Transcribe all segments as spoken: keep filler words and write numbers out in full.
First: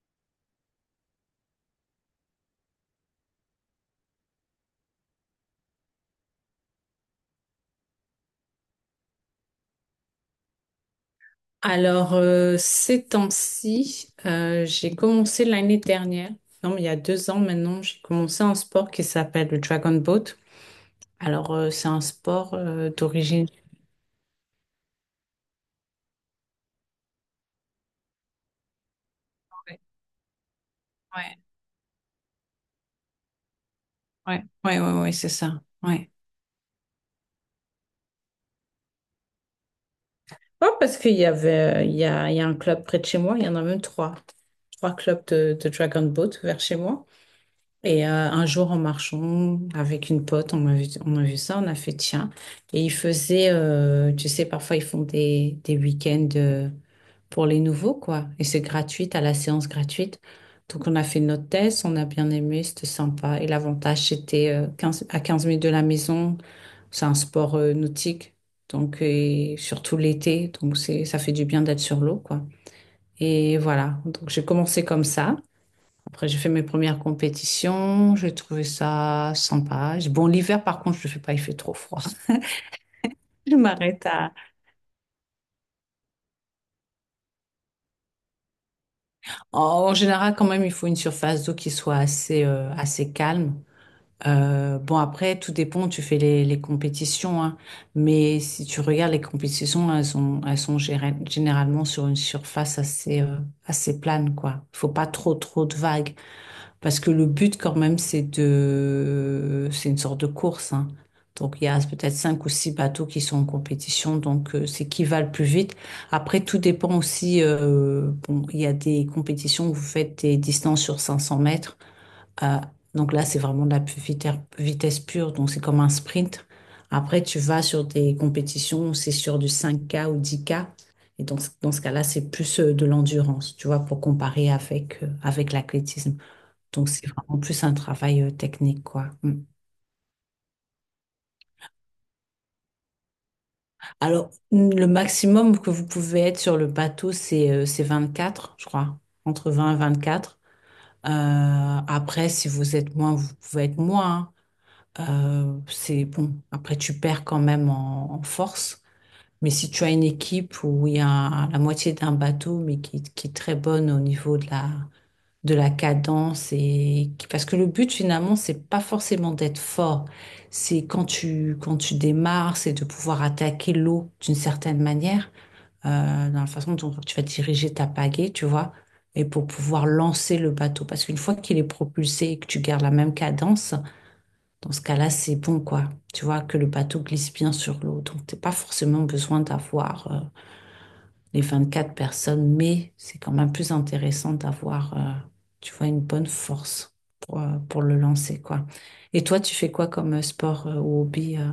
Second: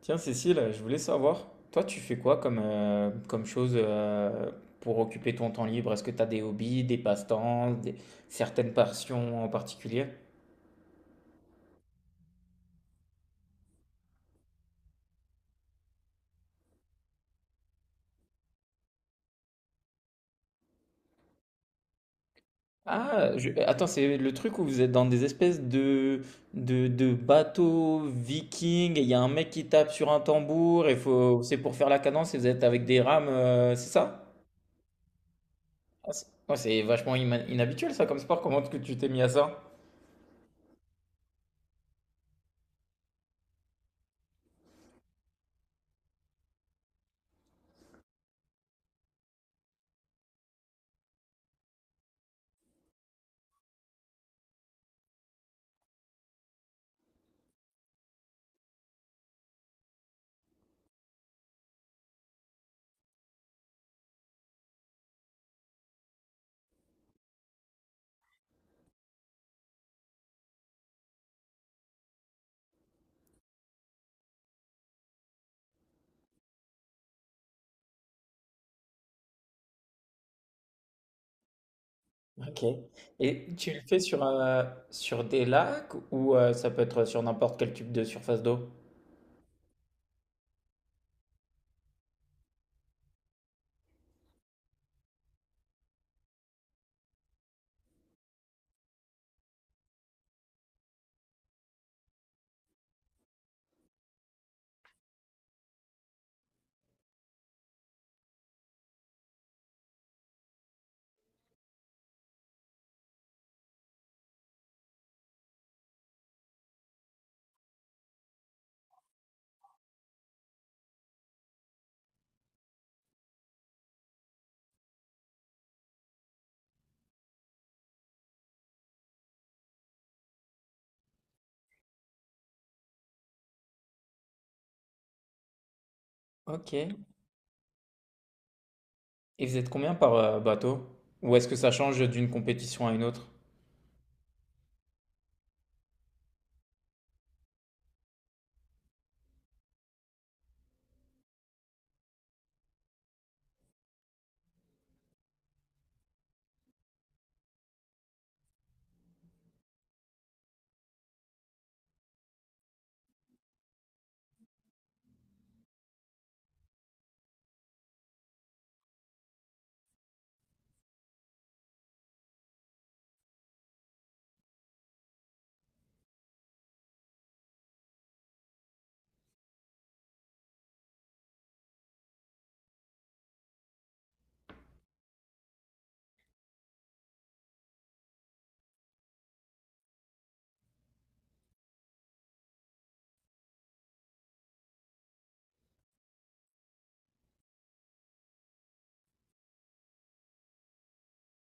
Tiens, Cécile, je voulais savoir, toi, tu fais quoi comme, euh, comme chose euh, pour occuper ton temps libre? Est-ce que tu as des hobbies, des passe-temps, des- certaines passions en particulier? Alors, euh, ces temps-ci, euh, j'ai commencé l'année dernière, non, mais il y a deux ans maintenant, j'ai commencé un sport qui s'appelle le Dragon Boat. Alors, euh, c'est un sport euh, Ah, d'origine. je- attends, c'est le truc où vous êtes dans des espèces de, de, de bateaux vikings, et il y a un mec qui Ouais, tape sur un tambour, et ouais, faut, c'est pour faire la cadence, et vous êtes avec des rames, euh, c'est ça? ouais, ouais, ouais, ouais, c'est ça. Ouais. Ah, c'est ouais, c'est vachement ima- inhabituel ça comme sport, comment est-ce que tu t'es mis à ça? Ouais, parce qu'il y avait, euh, il y a, il y a un club près de chez moi, il y en a même trois. Trois clubs de, de Dragon Boat vers chez moi. Et euh, un jour, en marchant avec une pote, on a vu, on a vu ça, on a fait tiens. Et ils faisaient, euh, tu sais, parfois ils font des, des week-ends euh, pour les nouveaux, quoi. Et c'est gratuit, à la séance gratuite. Donc on a fait notre test, on a bien aimé, c'était sympa. Et l'avantage, c'était euh, quinze à quinze minutes de la maison. C'est un sport euh, nautique, donc et surtout l'été. Donc c'est, ça fait du bien d'être sur l'eau, quoi. Et voilà, donc j'ai commencé comme ça. Après, j'ai fait mes premières compétitions, j'ai trouvé ça sympa. Bon, l'hiver, par contre, je ne le fais pas, il fait trop froid. Ok. Et Je tu le fais m'arrête sur, à... euh, sur des lacs ou euh, ça peut être sur n'importe quel type de surface d'eau? En général, quand même, il faut une surface d'eau qui soit assez, euh, assez calme. Euh, bon, après, tout dépend, tu fais les, les compétitions, hein. Mais si tu regardes les compétitions, elles sont, elles sont géré- généralement sur une surface assez, euh, assez plane, quoi. Il faut pas trop, trop de vagues. Parce que le but, quand même, c'est de, c'est une sorte de course, hein. Donc, il y a peut-être cinq ou six bateaux qui sont en compétition. Donc, euh, c'est qui va le plus vite. Après, tout dépend aussi. Euh, bon, il y a des compétitions où vous faites des distances sur 500 mètres. Euh, donc là, c'est vraiment de la pu- vite- vitesse pure. Donc, c'est comme un sprint. Après, tu vas sur des compétitions où c'est sur du cinq k ou dix k. Et donc, dans ce dans ce cas-là, c'est plus euh, de l'endurance, tu vois, pour comparer avec, euh, avec l'athlétisme. Ok. Et Donc, c'est vraiment plus un travail euh, technique, quoi. Mm. vous êtes combien par euh, bateau? Ou est-ce que ça change d'une compétition à une autre? Alors, mm, le maximum que vous pouvez être sur le bateau, c'est euh, c'est quatre je crois, entre vingt et vingt-quatre. Euh, après, si vous êtes moins, vous pouvez être moins. Hein. Euh, c'est bon. Après, tu perds quand même en, en force. Mais si tu as une équipe où il y a la moitié d'un bateau, mais qui, qui est très bonne au niveau de la, de la cadence, et parce que le but finalement, c'est pas forcément d'être fort. C'est quand tu quand tu démarres, c'est de pouvoir attaquer l'eau d'une certaine manière, euh, dans la façon dont tu vas diriger ta pagaie, tu vois. Et pour pouvoir lancer le bateau parce qu'une fois qu'il est propulsé et que tu gardes la même cadence, dans ce cas-là c'est bon, quoi. Tu vois que le bateau glisse bien sur l'eau, donc t'es pas forcément besoin d'avoir euh, les vingt-quatre personnes, mais c'est quand même plus intéressant d'avoir, euh, tu vois, une bonne force pour, euh, pour le lancer, quoi. Et toi, tu fais quoi comme euh, sport euh, ou hobby euh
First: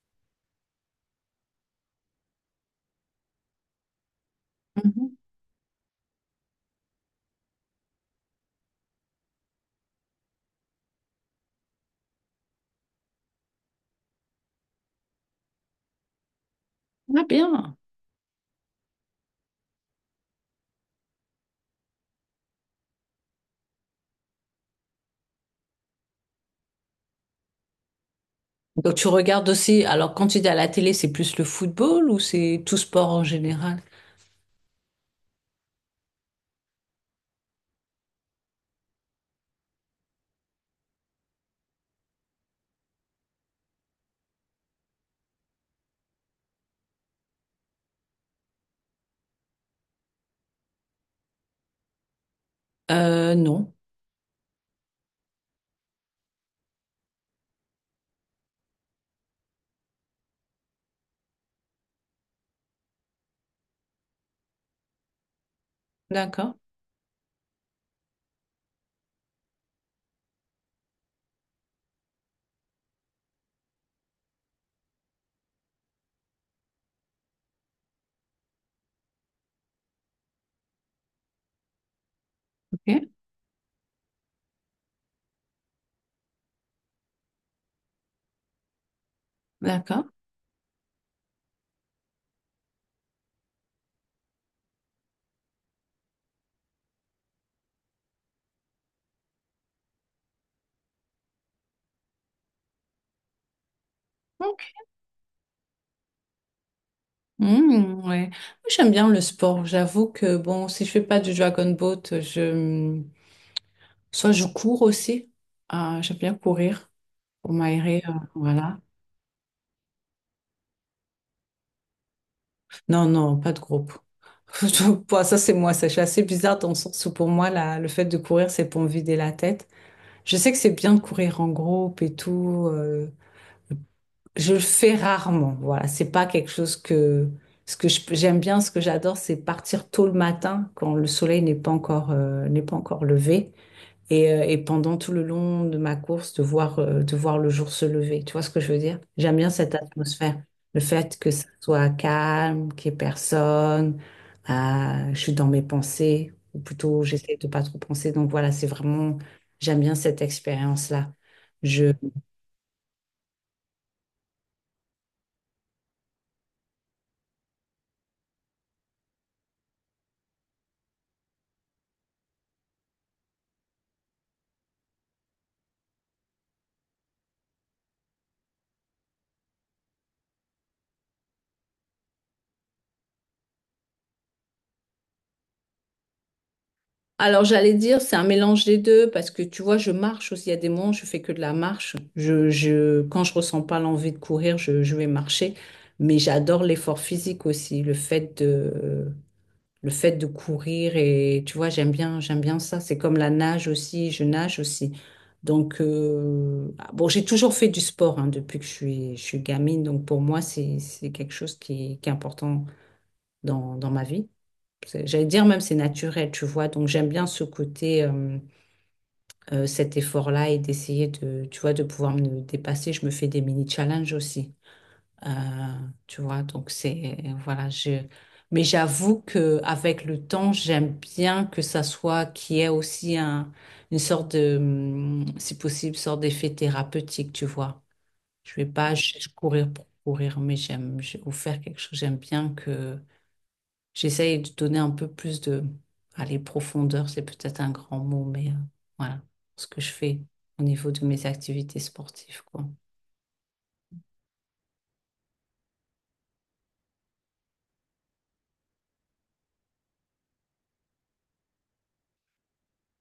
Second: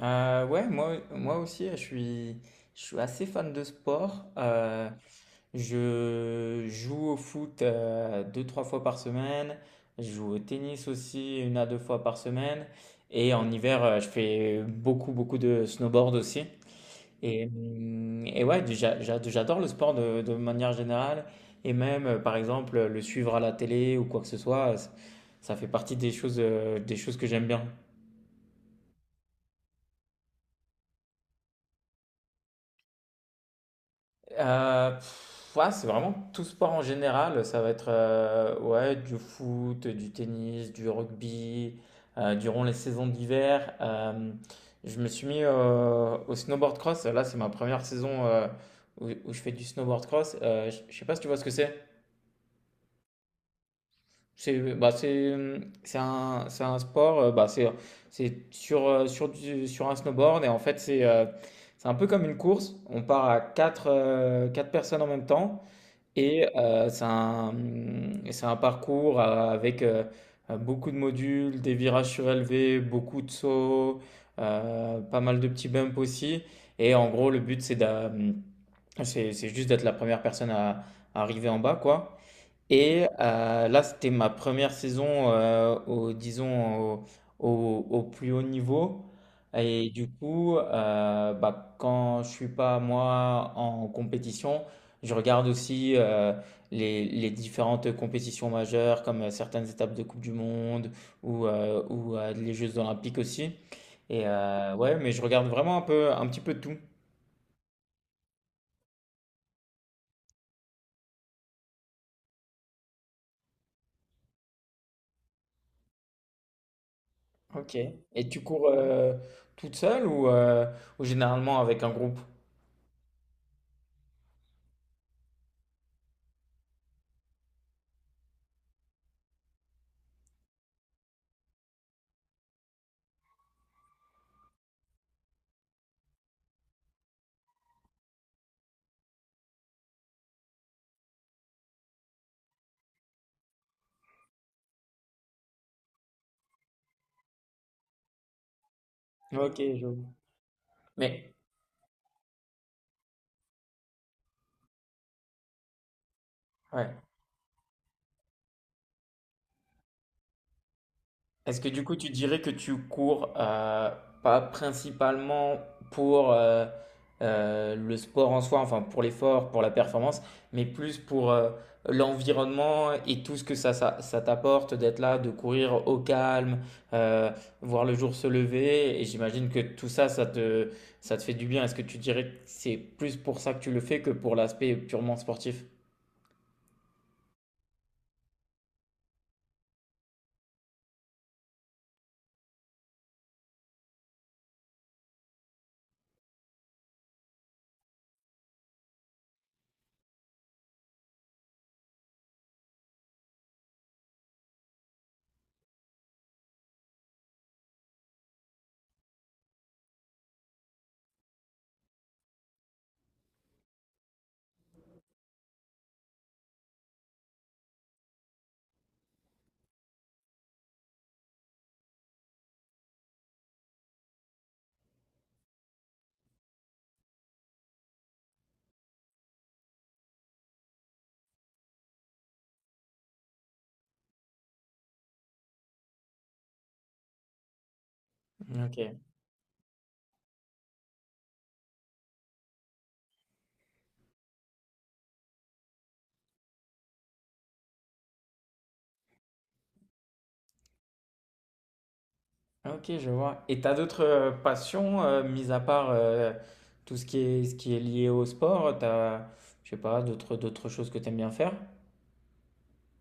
Euh, ouais, moi, moi aussi, je suis, je suis assez fan de sport. Euh, Mhm. je joue au foot euh, deux, trois fois par semaine. Je joue au tennis aussi une à deux fois par semaine. Et en hiver, euh, je fais beaucoup, beaucoup de snowboard aussi. Ah Et, bien. hum, et ouais, j'a- j'a- j'adore le sport de, de manière générale. Et même, euh, par exemple, le suivre à la télé ou quoi que ce soit, c- ça fait partie des choses, euh, des choses que j'aime bien. Donc tu regardes aussi, alors quand tu dis à la télé, c'est plus le football ou c'est tout sport en général? Euh, pff, ouais, c'est vraiment tout sport en général. Ça va être euh, ouais, du foot, du tennis, du rugby. Euh, durant les saisons d'hiver, euh, je me suis mis euh, au snowboard cross. Là, c'est ma première saison euh, où, où je fais du snowboard cross. Euh, je je sais pas si tu vois ce que c'est. Euh, non. C'est bah, c'est c'est un c'est un sport, heu, bah, c'est c'est sur, heu, sur du sur un snowboard et en fait, c'est, heu, c'est un peu comme une course. On part à quatre heu, quatre personnes en même temps et D'accord. heu, c'est un, mmh, c'est un parcours, heu, avec, heu beaucoup de modules, des virages surélevés, beaucoup de sauts, heu, pas mal de petits bumps aussi et en gros, le but, c'est d'a mmh, c'est c'est juste d'être la première personne à à arriver en bas, quoi et Ok. euh, là, c'était ma première saison, euh, au, disons, au, au- au plus haut niveau. Et D'accord. du coup, euh, bah, quand je suis pas moi en compétition, je regarde aussi euh, les, les différentes compétitions majeures, comme euh, certaines étapes de Coupe du Monde ou, euh, ou euh, les Jeux Olympiques aussi. Et Ok. euh, ouais, mais je regarde vraiment un peu, un petit peu tout. Mhm, ouais. Moi, j'aime bien le sport. J'avoue que bon, si je fais pas du dragon boat, je soit je cours aussi. Ah, j'aime bien courir. Pour Ok. m'aérer, euh, Et tu cours voilà. euh, toute seule ou, euh, ou généralement avec un groupe? Non, non, pas de groupe. Je- bon, Ça, c'est moi, ça. Je suis assez bizarre dans le sens où pour moi, la- le fait de courir, c'est pour me vider la tête. Je sais que c'est bien de courir en groupe et tout. Euh, je le fais rarement. Voilà, c'est pas quelque chose que ce que je- j'aime bien, ce que j'adore, c'est partir tôt le matin quand le soleil n'est pas encore euh, n'est pas encore levé. Et, euh, et pendant tout le long de ma course, de voir, euh, de voir le jour se lever. Tu vois ce que je veux dire? J'aime bien Ok, cette je vois. atmosphère. Le fait que Mais ça soit calme, qu'il n'y ait personne, euh, je suis dans mes pensées, ou ouais. plutôt j'essaie de pas trop penser. Donc voilà, c'est vraiment, j'aime bien cette expérience-là. Est-ce que du Je coup tu dirais que tu cours euh, pas principalement pour euh, euh, le sport en soi, enfin pour l'effort, pour la performance, mais plus pour euh, l'environnement et tout ce que ça, ça, ça t'apporte d'être là, de courir au calme, euh, voir le jour se lever, et j'imagine que tout ça, ça te, ça te fait du bien. Est-ce que tu dirais que c'est plus pour ça que tu le fais que pour l'aspect purement sportif? Alors j'allais dire, c'est un mélange des deux parce que tu vois, je marche aussi. Il y a des moments, je fais que de la marche. Je, je, quand je ressens pas l'envie de courir, je, je vais marcher. Mais j'adore l'effort physique aussi, le fait de, le fait de courir et tu vois, j'aime bien, j'aime bien ça. C'est comme la nage aussi. Je nage aussi. Donc euh, ah, bon, j'ai toujours fait du sport hein, depuis que je suis, je suis gamine. Donc pour moi, c'est, c'est quelque chose qui, est- qui est important dans, dans ma vie. c'est- J'allais dire même c'est naturel, tu vois. Donc j'aime bien ce côté, euh, euh, cet effort-là et d'essayer de, tu vois, de pouvoir me dépasser. Je me fais des mini-challenges aussi, Euh, tu vois. Donc c'est, voilà, je... Mais j'avoue que avec le temps, j'aime bien que ça soit, qu'il y ait aussi un, une sorte de, hum, si possible, sorte d'effet thérapeutique, tu vois. Je vais pas Ok. ch- courir pour courir, mais j'aime, je- ou faire quelque chose. J'aime bien que. J'essaye de donner un peu plus de... Allez, profondeur, c'est peut-être un grand mot, mais euh, voilà ce que je fais au niveau de mes activités sportives, quoi. Ah, ok, je vois. Et t'as d'autres euh, passions, euh, mis à part euh, tout ce qui est, ce qui est lié au sport, t'as, je sais pas, d'autres, d'autres choses que t'aimes bien faire?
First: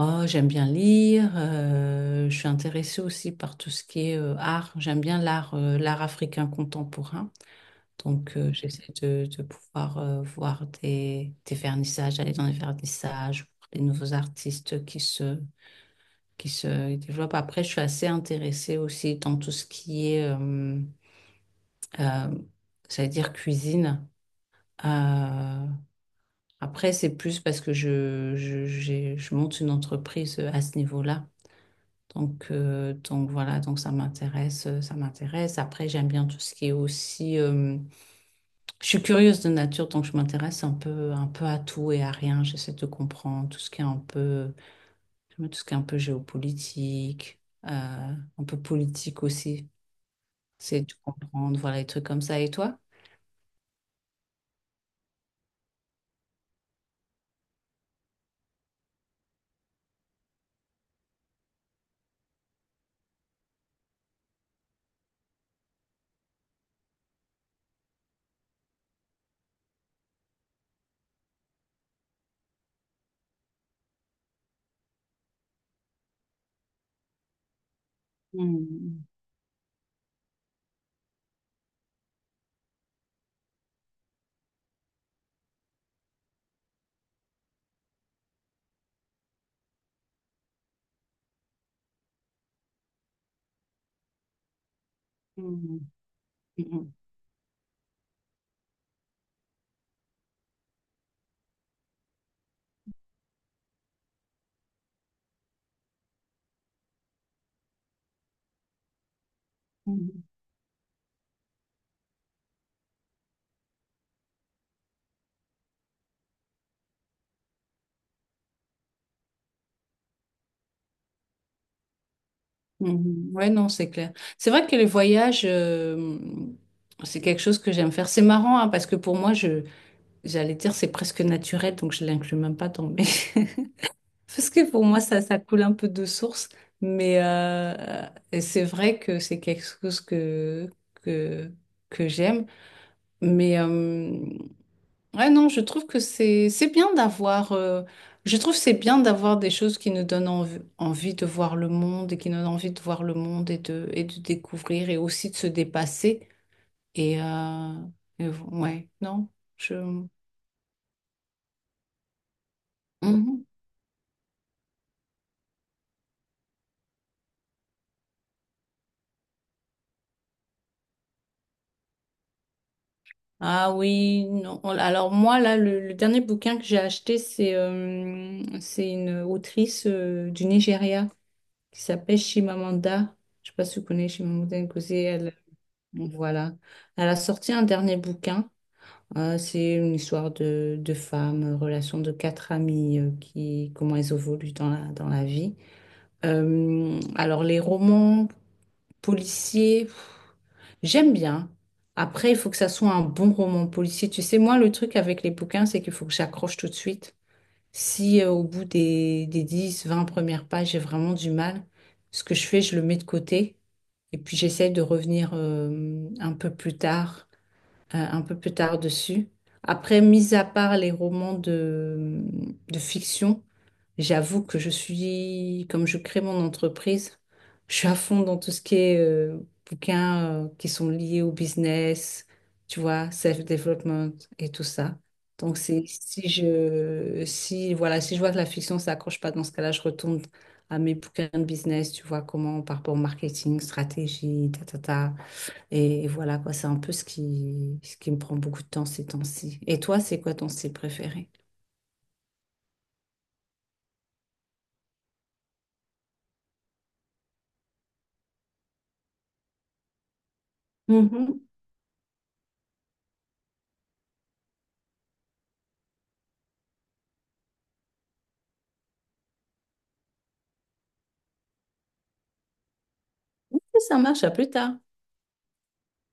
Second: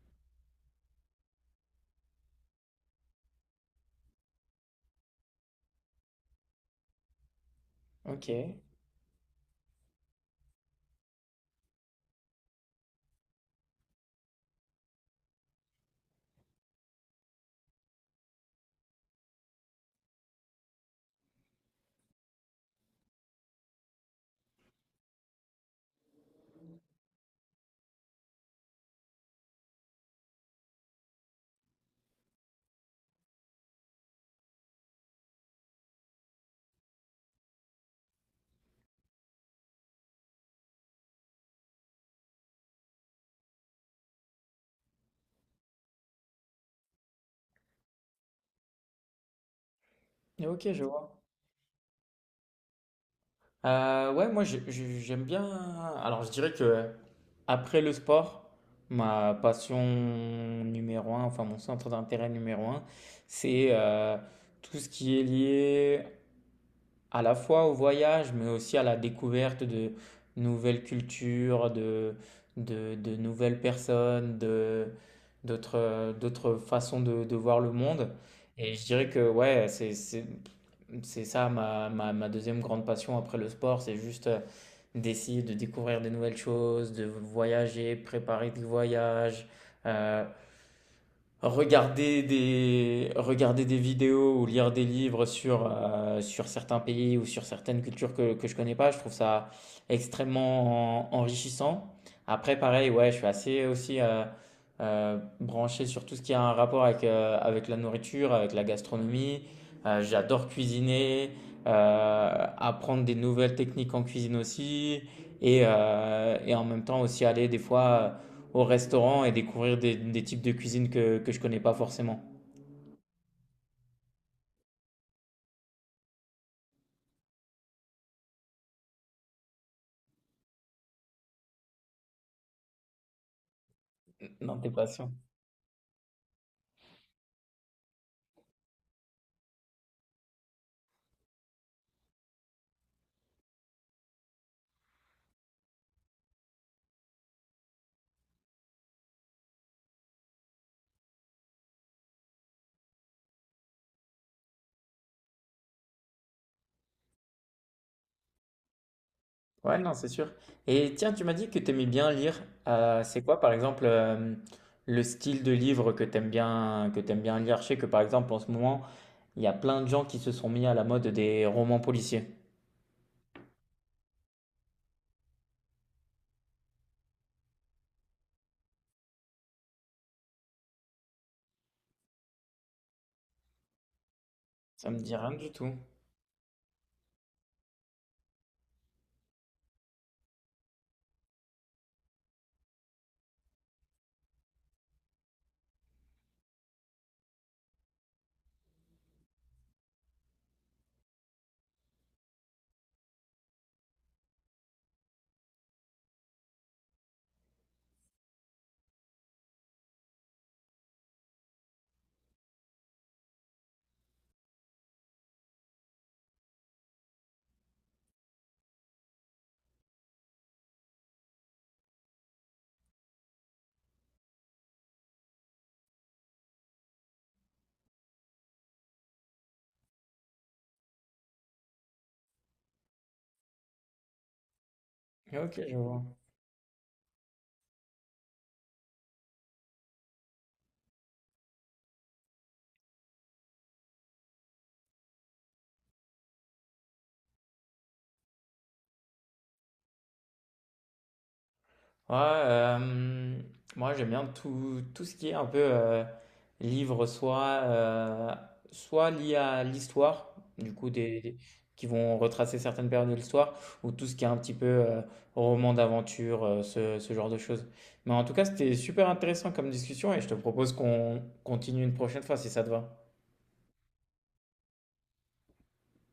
Oh, j'aime bien lire. Euh, je suis intéressée aussi par tout ce qui est euh, art. J'aime bien l'art, euh, l'art africain contemporain. Donc, euh, Ok, j'essaie de, de pouvoir euh, voir des, des vernissages, aller dans les vernissages, voir les nouveaux artistes qui se, qui se développent. Après, je suis assez intéressée aussi dans tout ce qui est... euh, Euh, J'allais dire cuisine. Euh, après, c'est plus parce que je, je, j'ai- je monte une entreprise à ce niveau-là. Donc, euh, donc voilà, donc ça m'intéresse, euh, ça m'intéresse. Après, j'aime bien tout ce qui est aussi. Euh, je suis curieuse de nature, donc je m'intéresse un peu, un peu à tout et à rien. J'essaie de comprendre tout ce qui est un peu, tout ce qui est un peu géopolitique, euh, un peu politique aussi. ok, je C'est de vois. comprendre, voilà, les trucs comme ça. Et toi? Euh, ouais, moi j'ai- j'ai- j'aime bien. Alors je dirais que après le sport, ma passion numéro un, enfin mon centre d'intérêt numéro un, c'est euh, tout ce qui est lié à la fois au voyage, mais aussi à la découverte de nouvelles cultures, de, de, de nouvelles personnes, de, d'autres, d'autres façons de, de voir le monde. Et je Mhm. dirais que ouais, c'est, c'est, c'est ça ma, ma, ma deuxième grande passion après le sport, c'est juste euh, d'essayer de découvrir des nouvelles choses, de voyager, préparer des voyages, euh, regarder des, regarder des vidéos ou lire des livres sur, Mhm. euh, sur certains Mhm. pays ou sur certaines cultures que, que je connais pas, je trouve ça extrêmement en- enrichissant. Après, pareil, ouais, je suis assez aussi euh, euh, branché sur tout ce qui a un rapport avec, euh, avec la nourriture, avec la gastronomie. Euh, Mhm. j'adore cuisiner, euh, apprendre des nouvelles techniques en cuisine aussi, et, euh, et en même temps aussi aller des fois au restaurant et découvrir des, des types de cuisine que, que je connais pas forcément. Mhm. Ouais, non, c'est clair. C'est vrai que les voyages, euh, c'est quelque chose que j'aime faire. C'est marrant, hein, parce que pour moi, je, j'allais dire, c'est presque naturel, donc je l'inclus même pas dans mes... Parce Non, t'es que pour moi, patient. ça, ça coule un peu de source, mais euh, et c'est vrai que c'est quelque chose que, que, que j'aime. Mais Ouais, non, je trouve que c'est c'est bien d'avoir euh, je trouve c'est bien d'avoir des choses qui nous donnent env- envie de voir le monde et qui nous donnent envie de voir le monde et de et de découvrir et aussi de se dépasser, et, euh, et v- ouais, non, je. Ouais, non, c'est sûr. Et tiens, tu m'as dit que t'aimais bien lire. Euh, c'est quoi, Mhm. par exemple, euh, le style de livre que t'aimes bien, que t'aimes bien lire? Je sais que, par exemple, en ce moment, il y a plein de gens qui se sont mis à la mode des romans policiers. Ah oui, non. Alors moi là le, le dernier bouquin que j'ai acheté, c'est euh, c'est une autrice euh, du Nigeria qui s'appelle Chimamanda. Je sais pas si vous connaissez Chimamanda Ça Ngozi, me dit elle rien du tout. voilà. Elle a sorti un dernier bouquin. Ah, c'est une histoire de, de femmes, euh, relation de quatre amies, euh, qui, comment elles évoluent dans la, dans la vie. Euh, alors, les romans policiers, pff, j'aime bien. Après, il faut que ça soit un bon roman policier. Tu sais, moi, le truc avec les bouquins, c'est qu'il faut que j'accroche tout de suite. Si, euh, au bout des, des dix, vingt premières pages, j'ai vraiment du mal, ce que je fais, je le mets de côté. Et puis, j'essaie de revenir, euh, un peu plus tard euh, un peu plus tard dessus. Après, mis à part les romans de, de fiction, j'avoue que je suis, comme je crée mon entreprise, je suis à fond dans tout ce qui est euh, bouquins euh, qui sont liés au business, tu vois, self-development et tout ça. Donc, Ok, je c'est, vois. si je, si, voilà, si je vois que la fiction, ça accroche pas, dans ce cas-là, je retourne à mes bouquins de business, tu vois, comment par rapport au marketing, stratégie, ta, ta, ta. Et voilà quoi, c'est un peu ce qui, ce qui me prend beaucoup de temps ces temps-ci. Et toi, c'est quoi ton style préféré? Ouais, euh, moi j'aime bien tout, tout ce qui est un peu euh, livre, soit, euh, soit lié à l'histoire, du coup, des, des- Mhm. qui vont retracer certaines périodes de l'histoire, ou tout ce qui est un petit peu euh, roman d'aventure, euh, ce, ce genre de choses. Mais en tout cas, c'était super intéressant comme discussion et je te propose qu'on continue une prochaine fois si ça te va. Ok, Ça marche, à plus tard.